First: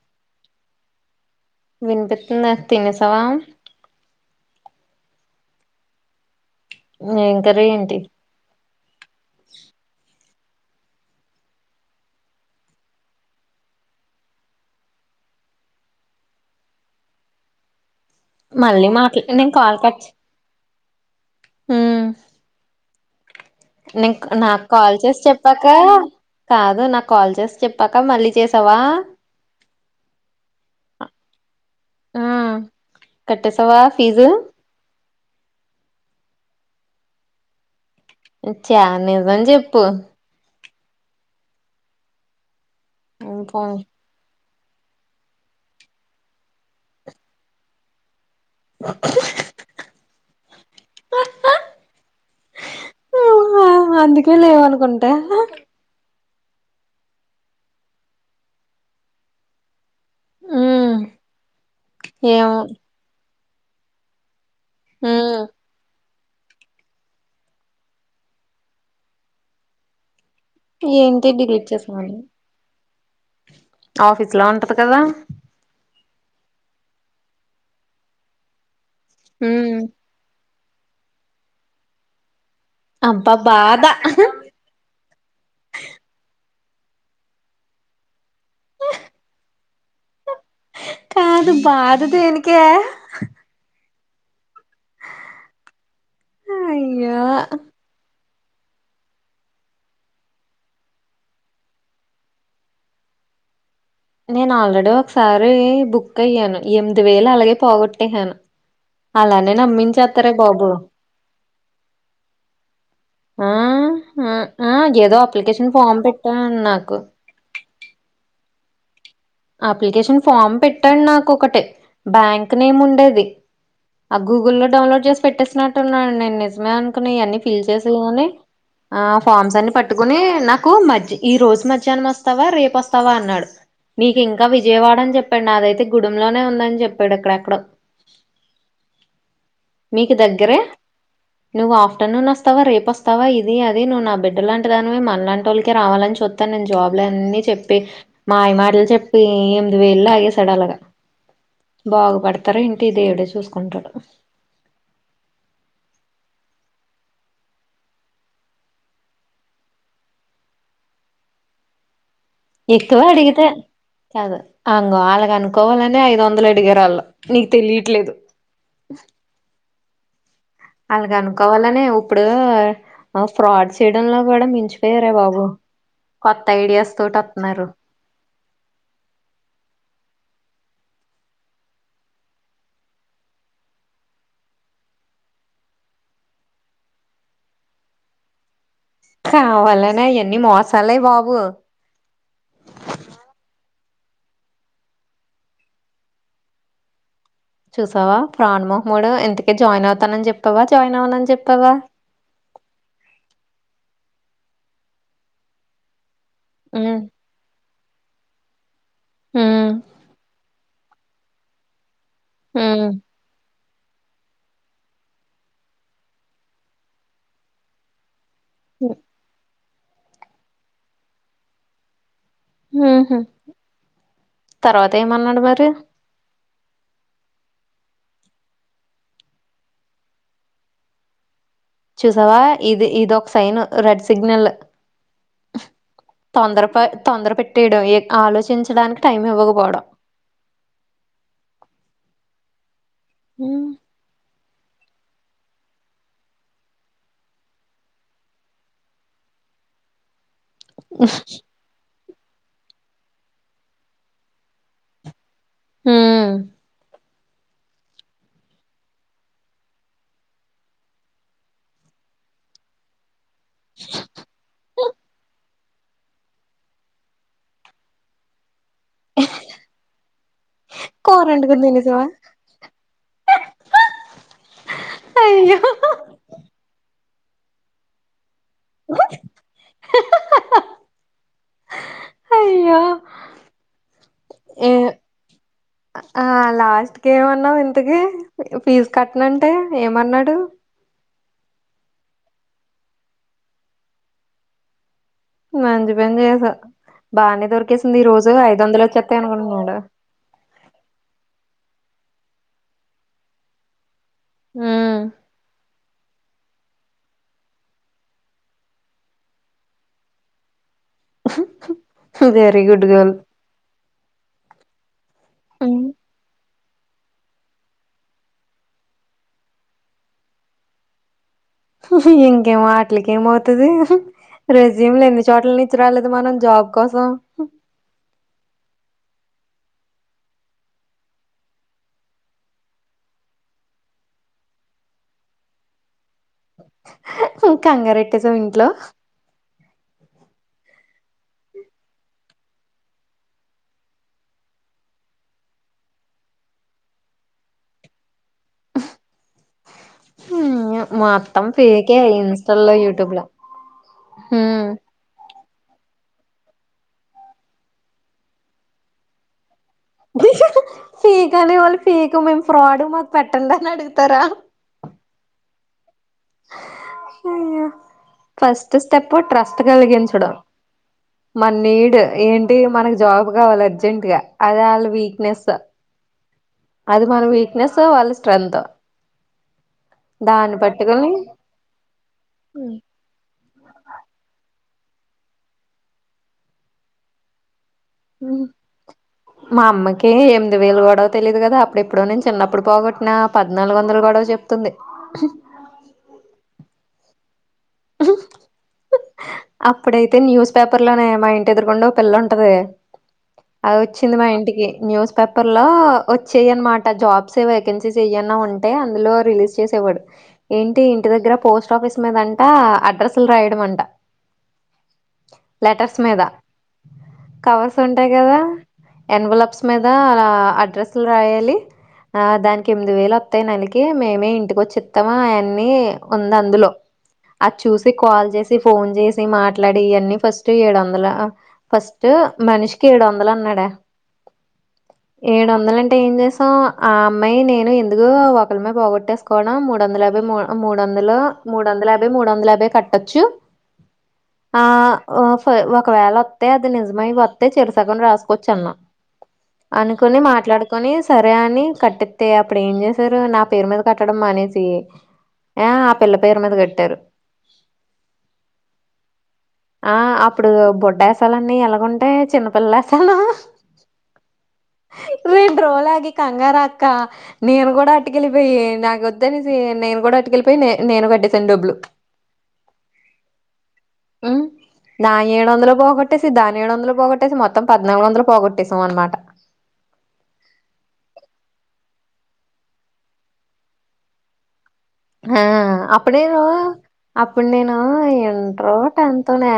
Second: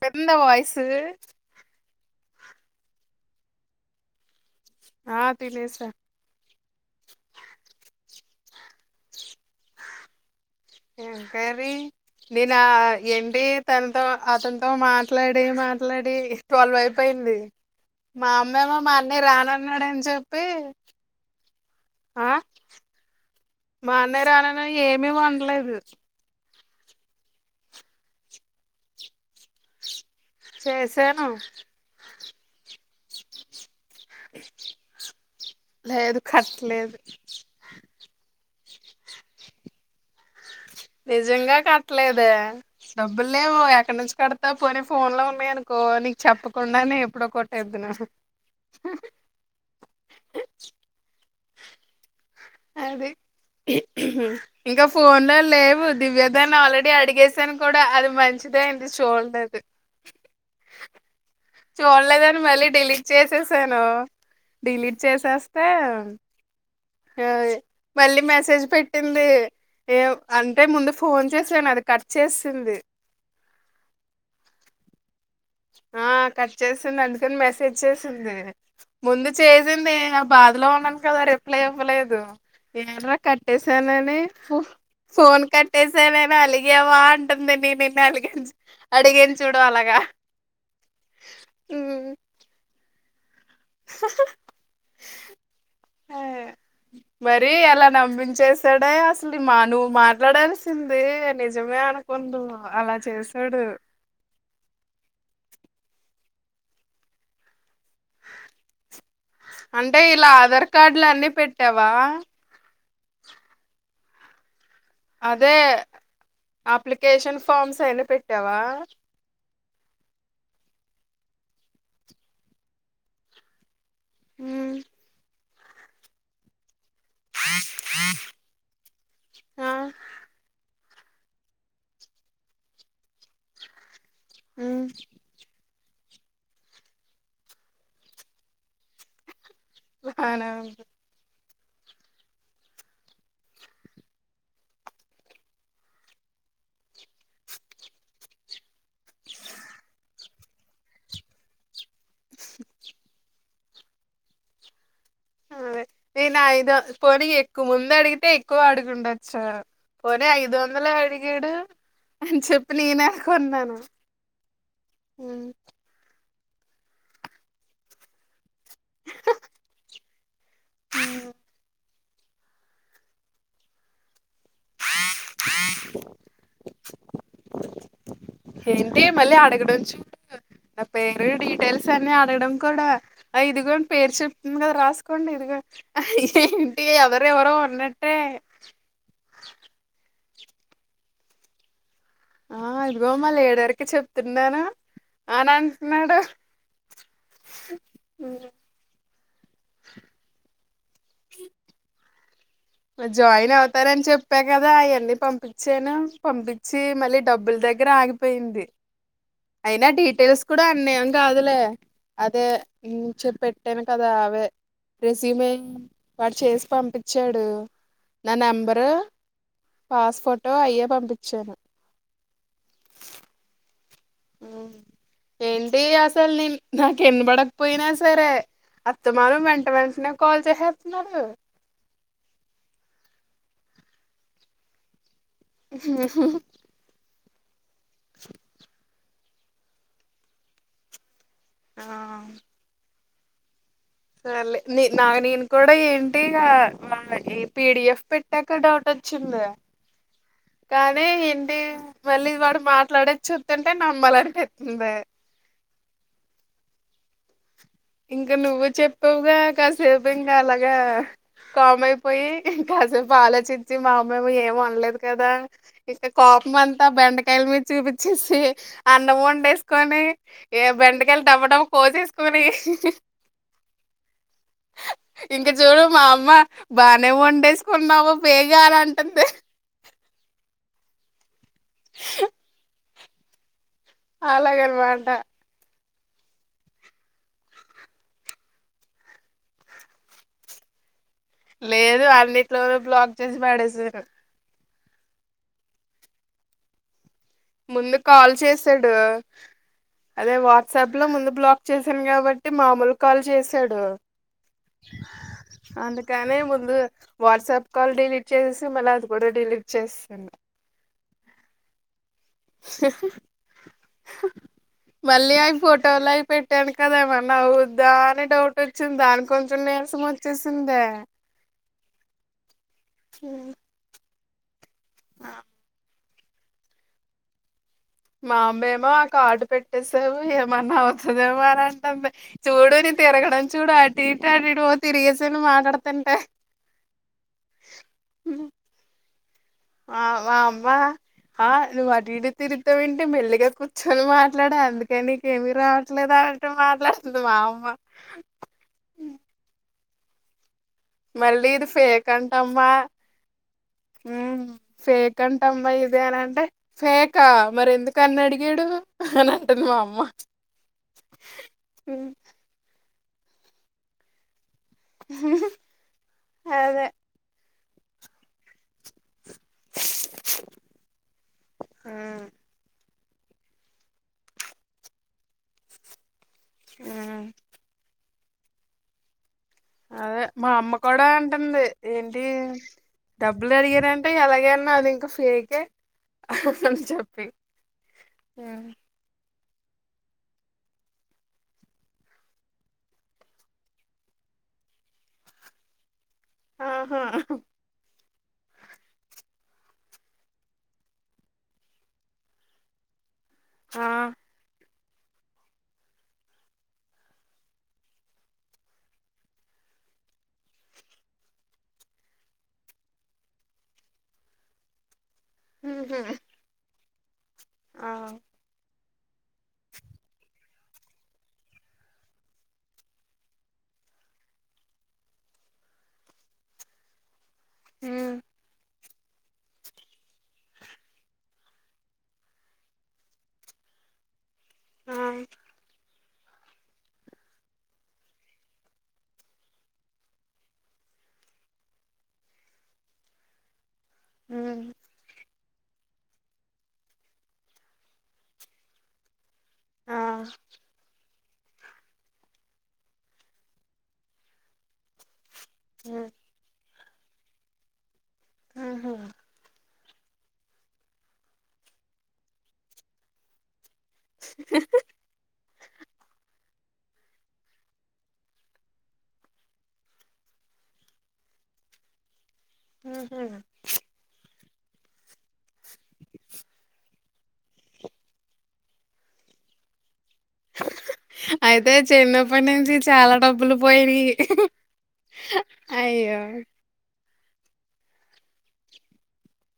పెరింత వయసు వినిపిస్తుందా తినేసవా ఆ తినేస ఏం కర్రీ ఏంటి ఎంకా నేను ఏంటి తనతో అతనితో మాట్లాడి మాట్లాడి స్వాల్వ్ అయిపోయింది మా అమ్మమో మళ్ళీ మా అన్న మాట్లా రానన్నాడని చెప్పి ఆ ఆ మా అన్నయ్య నేను రానని నాకు కాల్ ఏమీ చేసి చెప్పాక వండలేదు కాదు నాకు కాల్ చేసి చెప్పాక మళ్ళీ చేసావా చేసాను ఆ కట్టే సవా లేదు కట్టలేదు చా నదాం చెప్పు నిజంగా కట్టలేద డబ్బుల్మో పోనీ ఎక్కడి నుంచి కడతా పోనీ ఫోన్ లో ఉన్నాయి అనుకో నీకు చెప్పకుండా నే ఎప్పుడో కొట్టేద్దున్నాను అది అందుకే ఇంకా లేవనుకుంటా ఫోన్ లేవు దివ్య దాన్ని ఆల్రెడీ అడిగసాను కూడా అది మంచిదే అంటిల్డ అది ఉమ్ చూడలేదని ఏమో మళ్ళీ డెలీట్ చేసి సను డిలీట్ ఉమ్ చేసేస్తే అ మళ్ళీ మెసేజ్ పెట్టింది ఏం అంటే ముందు ఫోన్ ఏంటి డిలీట్ చేసాను అది కట్ చేసామని చేసింది ఆఫీస్ లా ఉంటది కదా ఆ కట్ చేసింది అందుకని మెసేజ్ చేసింది ముందు ఉమ్ చేసింది నా బాధ ఇందులో ఉన్నాను కదా ర రిప్లై ఇవ్వలేదు ఏనరా అబ్బా బాధ కట్టేసాన ఫోన్ కట్టేసా నేను అలాగ అడిగావ అంటుంది నే నిన్న అలిగను అడిగను చూడు అలాగ కాదు బాధ దేనికే స స అయ్యో మరి అలా నవ్విన్ చేశాడే అసలు మా నువ్వు మాట్లాడాల్సింది నిజమే అనుకుందుము అలా చేశాడు నేను ఆల్రెడీ ఒకసారి బుక్ అయ్యాను ఎనిమిది వేల అలాగే పోగొట్ అంటే ఇలా బాబు ఆధార్ కార్డులు అన్ని పెట్టావా మ్మ్ మ్మ్ ఆ ఏదో అదే అప్లికషన్ ఫామ్ పెట్టాన్నాకు పైన పెట్టావా అప్లికేషన్ ఫామ్ పెట్టాండి నాకొకటి బ్యాంక్ నేమ్ ఉండేది ఆ గూగుల్లో లో ఉమ్, డౌన్లోడ్ చేసి పెట్టేస్ విన్నట్టున్నాను నేను నిజమే అన్ కొని అన్ని ఫిల్ చేసుకొని ఆ ఫార్మ్స్ అన్ని ఆ పట్టుకుని నాకు మ ఈ రోజు మధ్యానం వస్తావా రేపొస్తావా అన్నాడు మీకింకా ఉమ్ విజయవాడ అని చెప్పాడు నాదైతే గూడెం లోనే ఉందని చెప్పాడు అక్కడెక్కడో మీకు బానే దగ్గరే ఉంది నువ్వు ఆఫ్టర్నూన్ వస్తావా రేపు వస్తావా ఇది అది నువ్వు నా బిడ్డ లాంటి దానివి మనలాంటోళ్ళకే రావాలని చూత్తను నేను జాబ్ అన్నీ చెప్పి మాయ మాటలు చెప్పి ఎనిమిది వేలు లాగేస్ సడలగ బాగుపడతారు ఏంటి దేవుడే చూ చూసుకుంటాడు అదే నేను ఐదు పోనీ ఎక్కువ ముందు అడిగితే ఎక్కువ అడుకుండొచ్చు పోనీ ఐదు వందలే అడిగాడు అని చెప్పి ఎక్కువ నేనే అడిగితే అనుకున్నాను కాదు అంగ ఉమ్ అలాగానుకోవాలని ఐదు వన్ దలు అడిగారు వాళ్ళ నీకు తెలీట్లేదు అలగనుకోవాలనే ఇప్పుడు ఆ ఫ్రాడ్ చేయడంలో కూడా మించు పోయారే బాబు కొత్త ఐడియాస్ తోటి వత్తన్నారు ఏంటి మళ్ళీ అడగడం చూ నా పేరు డీటెయిల్స్ అన్ని అడగడం కూడా ఇదిగోని పేరు చెప్తుంది కదా రాసుకోండి ఇదిగో ఏంటి ఎవరెవరో ఉన్నట్టే కావాలనే అయన్ న్ని మోసాలే బాబు ఆ ఇదిగో మా లీడర్కి చెప్తున్నాను అన అంట్నాడు చూసావా ప్రాణ్ మోహముడు. ఇంతకే జాయిన్ అవుతానని చెప్పావా. జాయిన్ అవనని చెప్పావా. జాయిన్ అవుతాని చెప్పా కదా. అయ్యన్నీ పంపించాను. పంపించి హ్మ్ మళ్ళీ డబ్బులు దగ్ గ్గర ఆగిపోయింది. హ్మ్ అయినా డీటెయిల్స్ కూడా ఆ మేం గాదులే అదే హ్మ్ హ్మ్. ఉమ్మ్ చెప్పెట్ కాట్టేను కదా అవే. రిస్యూమేన్ వాడు చేసి పంపించాడు. నా నెంబరు పాస్పోర్టో అయ్యే పంపిచ్చాను ఉహ్ హా ఉమ్ ఏంటి అసలు నేన్ నాకేన్నీ పడకపోయినా సరే. అత్తమనం వెంట వెంట్నే కాల్ చేహేత్న్నాడు చూసావా ఇది ఇది ఒక సైన్ రెడ్ సిగ్నల్ తొందర ప [inaudible] తొందర పెట్ ట్టేయ్డం ఏ ఆలోచించడానిక్ టైం ఇవ్వకపోవడం. ఆహ్ ఉహ్మ్ ల్లే నే నా నేను కూడా ఏంటి ఇగా వాడ్ పీ. డి. ఎఫ్ పెట్టాక డౌట్ వచ్చిందే. కానీ ఎంటి మళ్ళీ వాడు మాట్లాడేది. చూత్తుటే నమ్మాలనిపితుందే ఉహ్మ్ ఇంగా నువ్వు చెప్పావుగా. కాసేపు ఇంగా అలాగా కామ్ అయిపోయి. కాసేపు ఆలో చిచ్చి. మా అమ్మేమో ఏం వండ్లేదు కదా. ఇంక కోపం అంతా బెండకాయల మీద చూపిచ్చేసి. అన్నం వండేసుకొని. ఏ బెండకాయలు కూర వండుకొని డవ్వడవ్వ తినేసావా కోసేసుకొని. ఇంక అయ్యో చూడు మా అమ్మ బా నే వండేసుకున్నావు. పేగలాంటంది. అయ్యో [inaudible] ఏ అలాగన్మాట ఆ లాస్ట్ కి ఏమన్నావు ఇంతకి ఫీజు కట్నంటే ఏమన్నాడు లేదు అన్నిట్లోను బ్లాక్ చేసి పడేసారు మంచి పని చేశావ్ బాగానే ముందు దొరికేసింది ఈ రోజు కాల్ ఐదు వందలు వచ్చేస్తాయి అనుకుంటున్నాడు ట్సబ్ లో ముందు బ్లాక్ చేసాను కాబట్టి మామూలు కాల్ చేశాడు. ఉహ్ కాని ముందు వాట్సాప్ కాల్ డిలీట్ చేసేసి మళ్ళ అది కూడా డిలీట్ చేసేసింది. వెరీ గుడ్ గర్ల్ మళ్ళీ అవి ఫోటోలవి పెట్ పెట్టాను కద ఏమన్నా అవ్వుద్దా అని డౌట్ వచ్చింది. దానికి కొంచెం నీరసం వచ్చేసిందే. ఏం వాట్లకి ఏమవ్తది రెజీమ్లు ఎన్ని ఆ చోట్ల నుంచి రాలేదు మనం జాబ్ కోసం మా అమ్మేమో ఆ కాడు పెట్టేసావు ఏమన్నా అవ్తదేమో అని అంటంది చూడు నేన్ తిరగడం చూడు అటు అటు అట్ ఇట్ తిరిగేసాను మాట్లాడ్తంటే కంగారెటెసావా ఇంట్లో ఆ వా అమ్మ ఆ నువ్వు అటు ఇటు తిరుగుతావెంటి మెల్లిగా కూర్చొని మాట్లాడ అందుకని నీకేమి రావట్లేదా అంటు మాట్లాడుతుంది మా అమ్మ హ్మ్ మొత్తం మళ్ళీ ఇది ఫేక్ యే అంటమ్మా ఇన్స్టాలో యూట్యూబ్ లో హ్మ్ టమ్మా ఇది అని అంటే ఫేకా మరి ఎందుక అన్న అడిగాడు అ ఫేక్ అనే వాళ్ళు ఫేకు మేం ఫ్రాడు మా పెట్టండి అని అడుగుతారా ఆదే అయ్యో ఫస్ట్ స్టెప్ ప్పు ట్రస్ట్ కలిగించడం మన నీడ్ ఉమ్ ఏంటి మనకి జాబ్ కావాలి అర్జెంట్గా అదే ఆళ్ళ వీక్నెసు అది మన ఉమ్ వీక్నెస్ వాళ్ళ టెంత్ అదే మా అమ్మ కూడా అంటంది ఏంటి డబ్బులు అడిగారంటే ఎలాగ నాది ఇంక ఫేకే అని చెప్పి హ్మ్ మా అమ్మకి ఎంమిది వేల గొడవ తెలియదు కదా అప్పుడు ఎప్పుడో నేను చిన్నప్పుడు పోగొట్టిన పద్నాలుగు వందల గొడవ చెప్తుంది ఆహా అప్పుడైతే న్యూస్ పేపర్లోనే మా ఇంటి ఎదురుగుండ ఓపిల్ల ఉంటది అది ఆ వచ్చింది మా ఇంటికి న్యూస్ పేపర్ లో వచ్చేయ్ అన్నమాట. జాబ్స్ ఏ వేకెన్సీస్ ఏయను అంటే అందులో రిలీజ్ చేసేవాడు. ఏంటి ఇంటి దగ్గర పోస్ట్ ఆఫీస్ మీద అం అడ్రస్సులు రాయడం అంట లెటర్స్ ఉహు మీద కవర్స్ ఆ ఉంటాయి కదా ఎన్వలప్స్ మీద ఆ అద్ అడ్రస్లు రాయాలి ఆ దానికి ఎనిమిది వేలు వత్తాయి. నెలకి మేమే ఇంటికి వచ్చి ఇత్తము. అవన్నీ ఉంది అందులో అచ్చుసి ఉమ్ కాల్ చేసి ఫోన్ చేసి మాట్లాడి ఇవన్నీ ఫస్ట్ ఏడు వందల ఫస్ట్ మనిషికి ఏడు వందలు అన్నాడా ఆ ఏడు వందలన్ అంటే ఏం చేసాం. ఆ అమ్మాయి నేను ఎందుకు ఒకరిమే పోగొట్టేసుకోవడం. మూడు వందల యాభై మూడు వందలు మూడు వందల యాభై మూడు వందల యాభై కట్టొచ్చు ఆ ఉమ్ ఒ ఒకవేళ వత్తే అది నిజమై వత్తే చెరుసగం రాసుకోచ్చు అన్న ఆ అనుకొని మాట్లాడుకొనిస్ సరే అని కట్టెతే అప్పుడు ఏం చేసారు. నా పేరు మీద కట్టడం మానేసి ఆ ఆ ఉమ్ పిల్ల పేరు మీద కట్ బట్టారు ఆహా ఆ అప్పుడు బొడ్డ ఏసాలన్నీ ఎలాగుంటాయ్ చిన్నపిల్ల వేసాలు మీ డ్రోల్ ఆగి కంగార క నేను కూడా అటుకెళ్ళిపోయి నాకు వద్దనేసి నేను కూడా అటుకెళ్ళిపోయి నేను గడ్ సెన్డబ్లు ఉహు నా ఏడు వందలు పోగొట్టేసి దాని ఏడు వందలు పోగొట్టేసి మొత్తం పద్నాలుగు వందలు పోగొట్టేసాం అనమాట అయితే చిన్నప్పటి నుంచి చాలా డబ్బులు పోయినయి ఆ అప్పుడే అప్పుడు నేను ఇంట్రో టెంతో నే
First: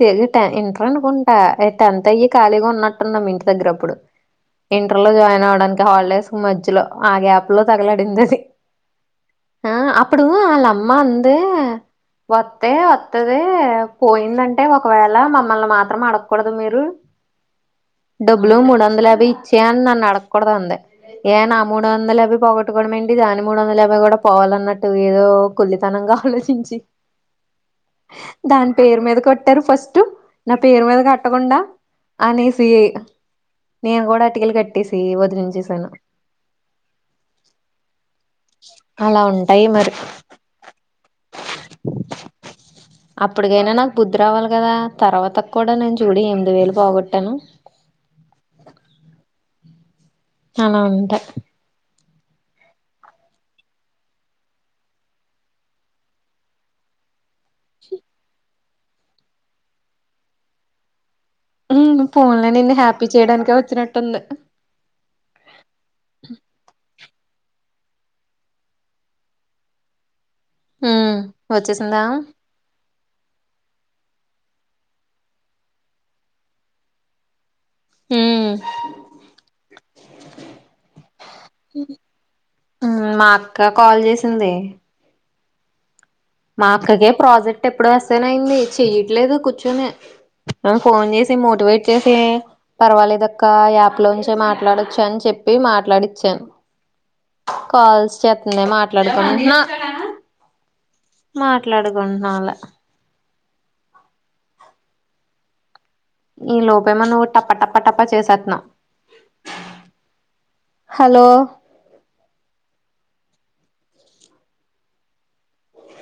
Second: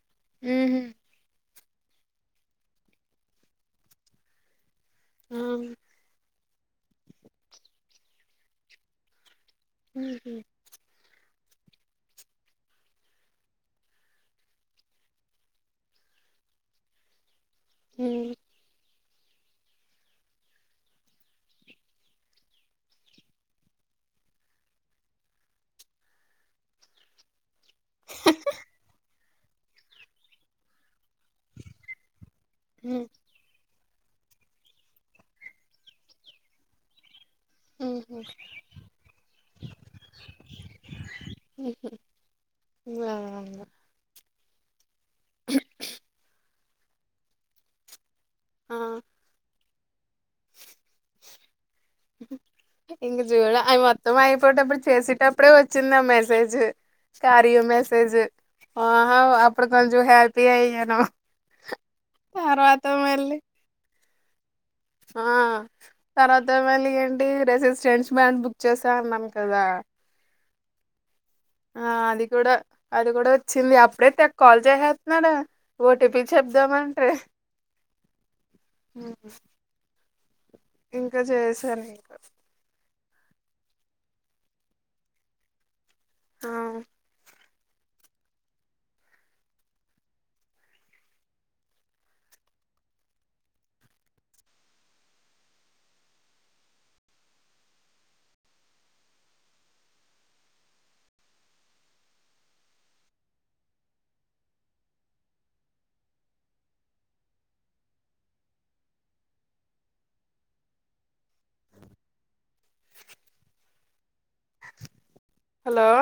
తిగిటా ఉహు ఇంటర్ అనుకుంటా టెన్త్ అయ్యి ఖాళీగా ఉన్నట్టు ఉన్నాం ఇంటి దగ్గర అప్పుడు ఇంటర్ లో ఆ జాయిన్ అవ్వడానికి హాలిడేస్ మధ్యలో ఆ గ్యాప్ లో తగలడింది అది ఆ అప్పుడు ఉహు అల అమ్మా అ వత్తే వత్తది పోయిందంటే ఒకవేళ మమ్మల్ని మాత్రం అడగకూడదు మీరు ఉమ్ డబ్బులు మూడు వందల యా బ్ ఇచ్చే నన్నీ ఆడకూడదు అంది ఏ నా మూడు వందల యాభై పొగొట్టుకోవడం ఏంటి దాని మూడు వందల యాభై కూడా పోవాలన్నట్టు ఏదో కుల్లితనంగా ఆలోచించి దాని పేరు మీద కొట్ట టారు ఫస్ట్ నా పేరు మీద క ట్టగుండ ఆనేసి నేను కూడా అటికలు కట్టేసి వదిలించేసాను ఉహు అలా ఉంటాయి మరి అప్పుటికైనా నాకు బుద్ధి రావాలి కదా తర్వాత కూడా నేను చూడి ఎనిమిది వేలు పోగొట్టాను ఆ అన వుంటా ఇంక చూడ అవి మొత్తం అయిపోయటప్పుడు చేసేటప్పుడే వచ్చిందా మెసేజ్ కార్య మెసేజ్ ఆహా అప్పుడు కొంచెం హ్యాపి అయ్యాను ఫోన్ లో నిన్ను తర్వాత హ్యాపీ మళ్ళీ చేయడానికే వచ్చినట్టు తుంది ఆ తర్వాత మళ్ళీ ఏంటి రెసిస్టెంట్స్ బ్యాం బుక్ చేసా అన్నను కదా ఉ ఆ అది కూడా అది కూడా వచ్చింది అప్పుడే ట్టే కాల్ చేసేస్తున్నాడు ఓటీపీ చెప్దామంటే ఉమ్ హు ఇంకా చేసారు ఇంకా మా అక్క కాల్ చేసింది ఆ మా అక్కకే ప్రాజెక్ట్ ఎప్పుడో అసైన్ అయింది చెయట్లేదు కూర్చుని ఫోన్ చేసి మోటివేట్ చేసి పర్వాలేదక్క యాప్ లోంచే మాట్లాడచ్చు అని చెప్పి మాట్లాడిచ్చాను కాల్స్ చేత్తుంది మాట్లాడుకుంటు మాట్లాడుకుంటున్నా అలా ఈ లోపే మో నువ్వు టప్ప టప్ప టప్ప చేసేస్తున్నావ్ హలో హలో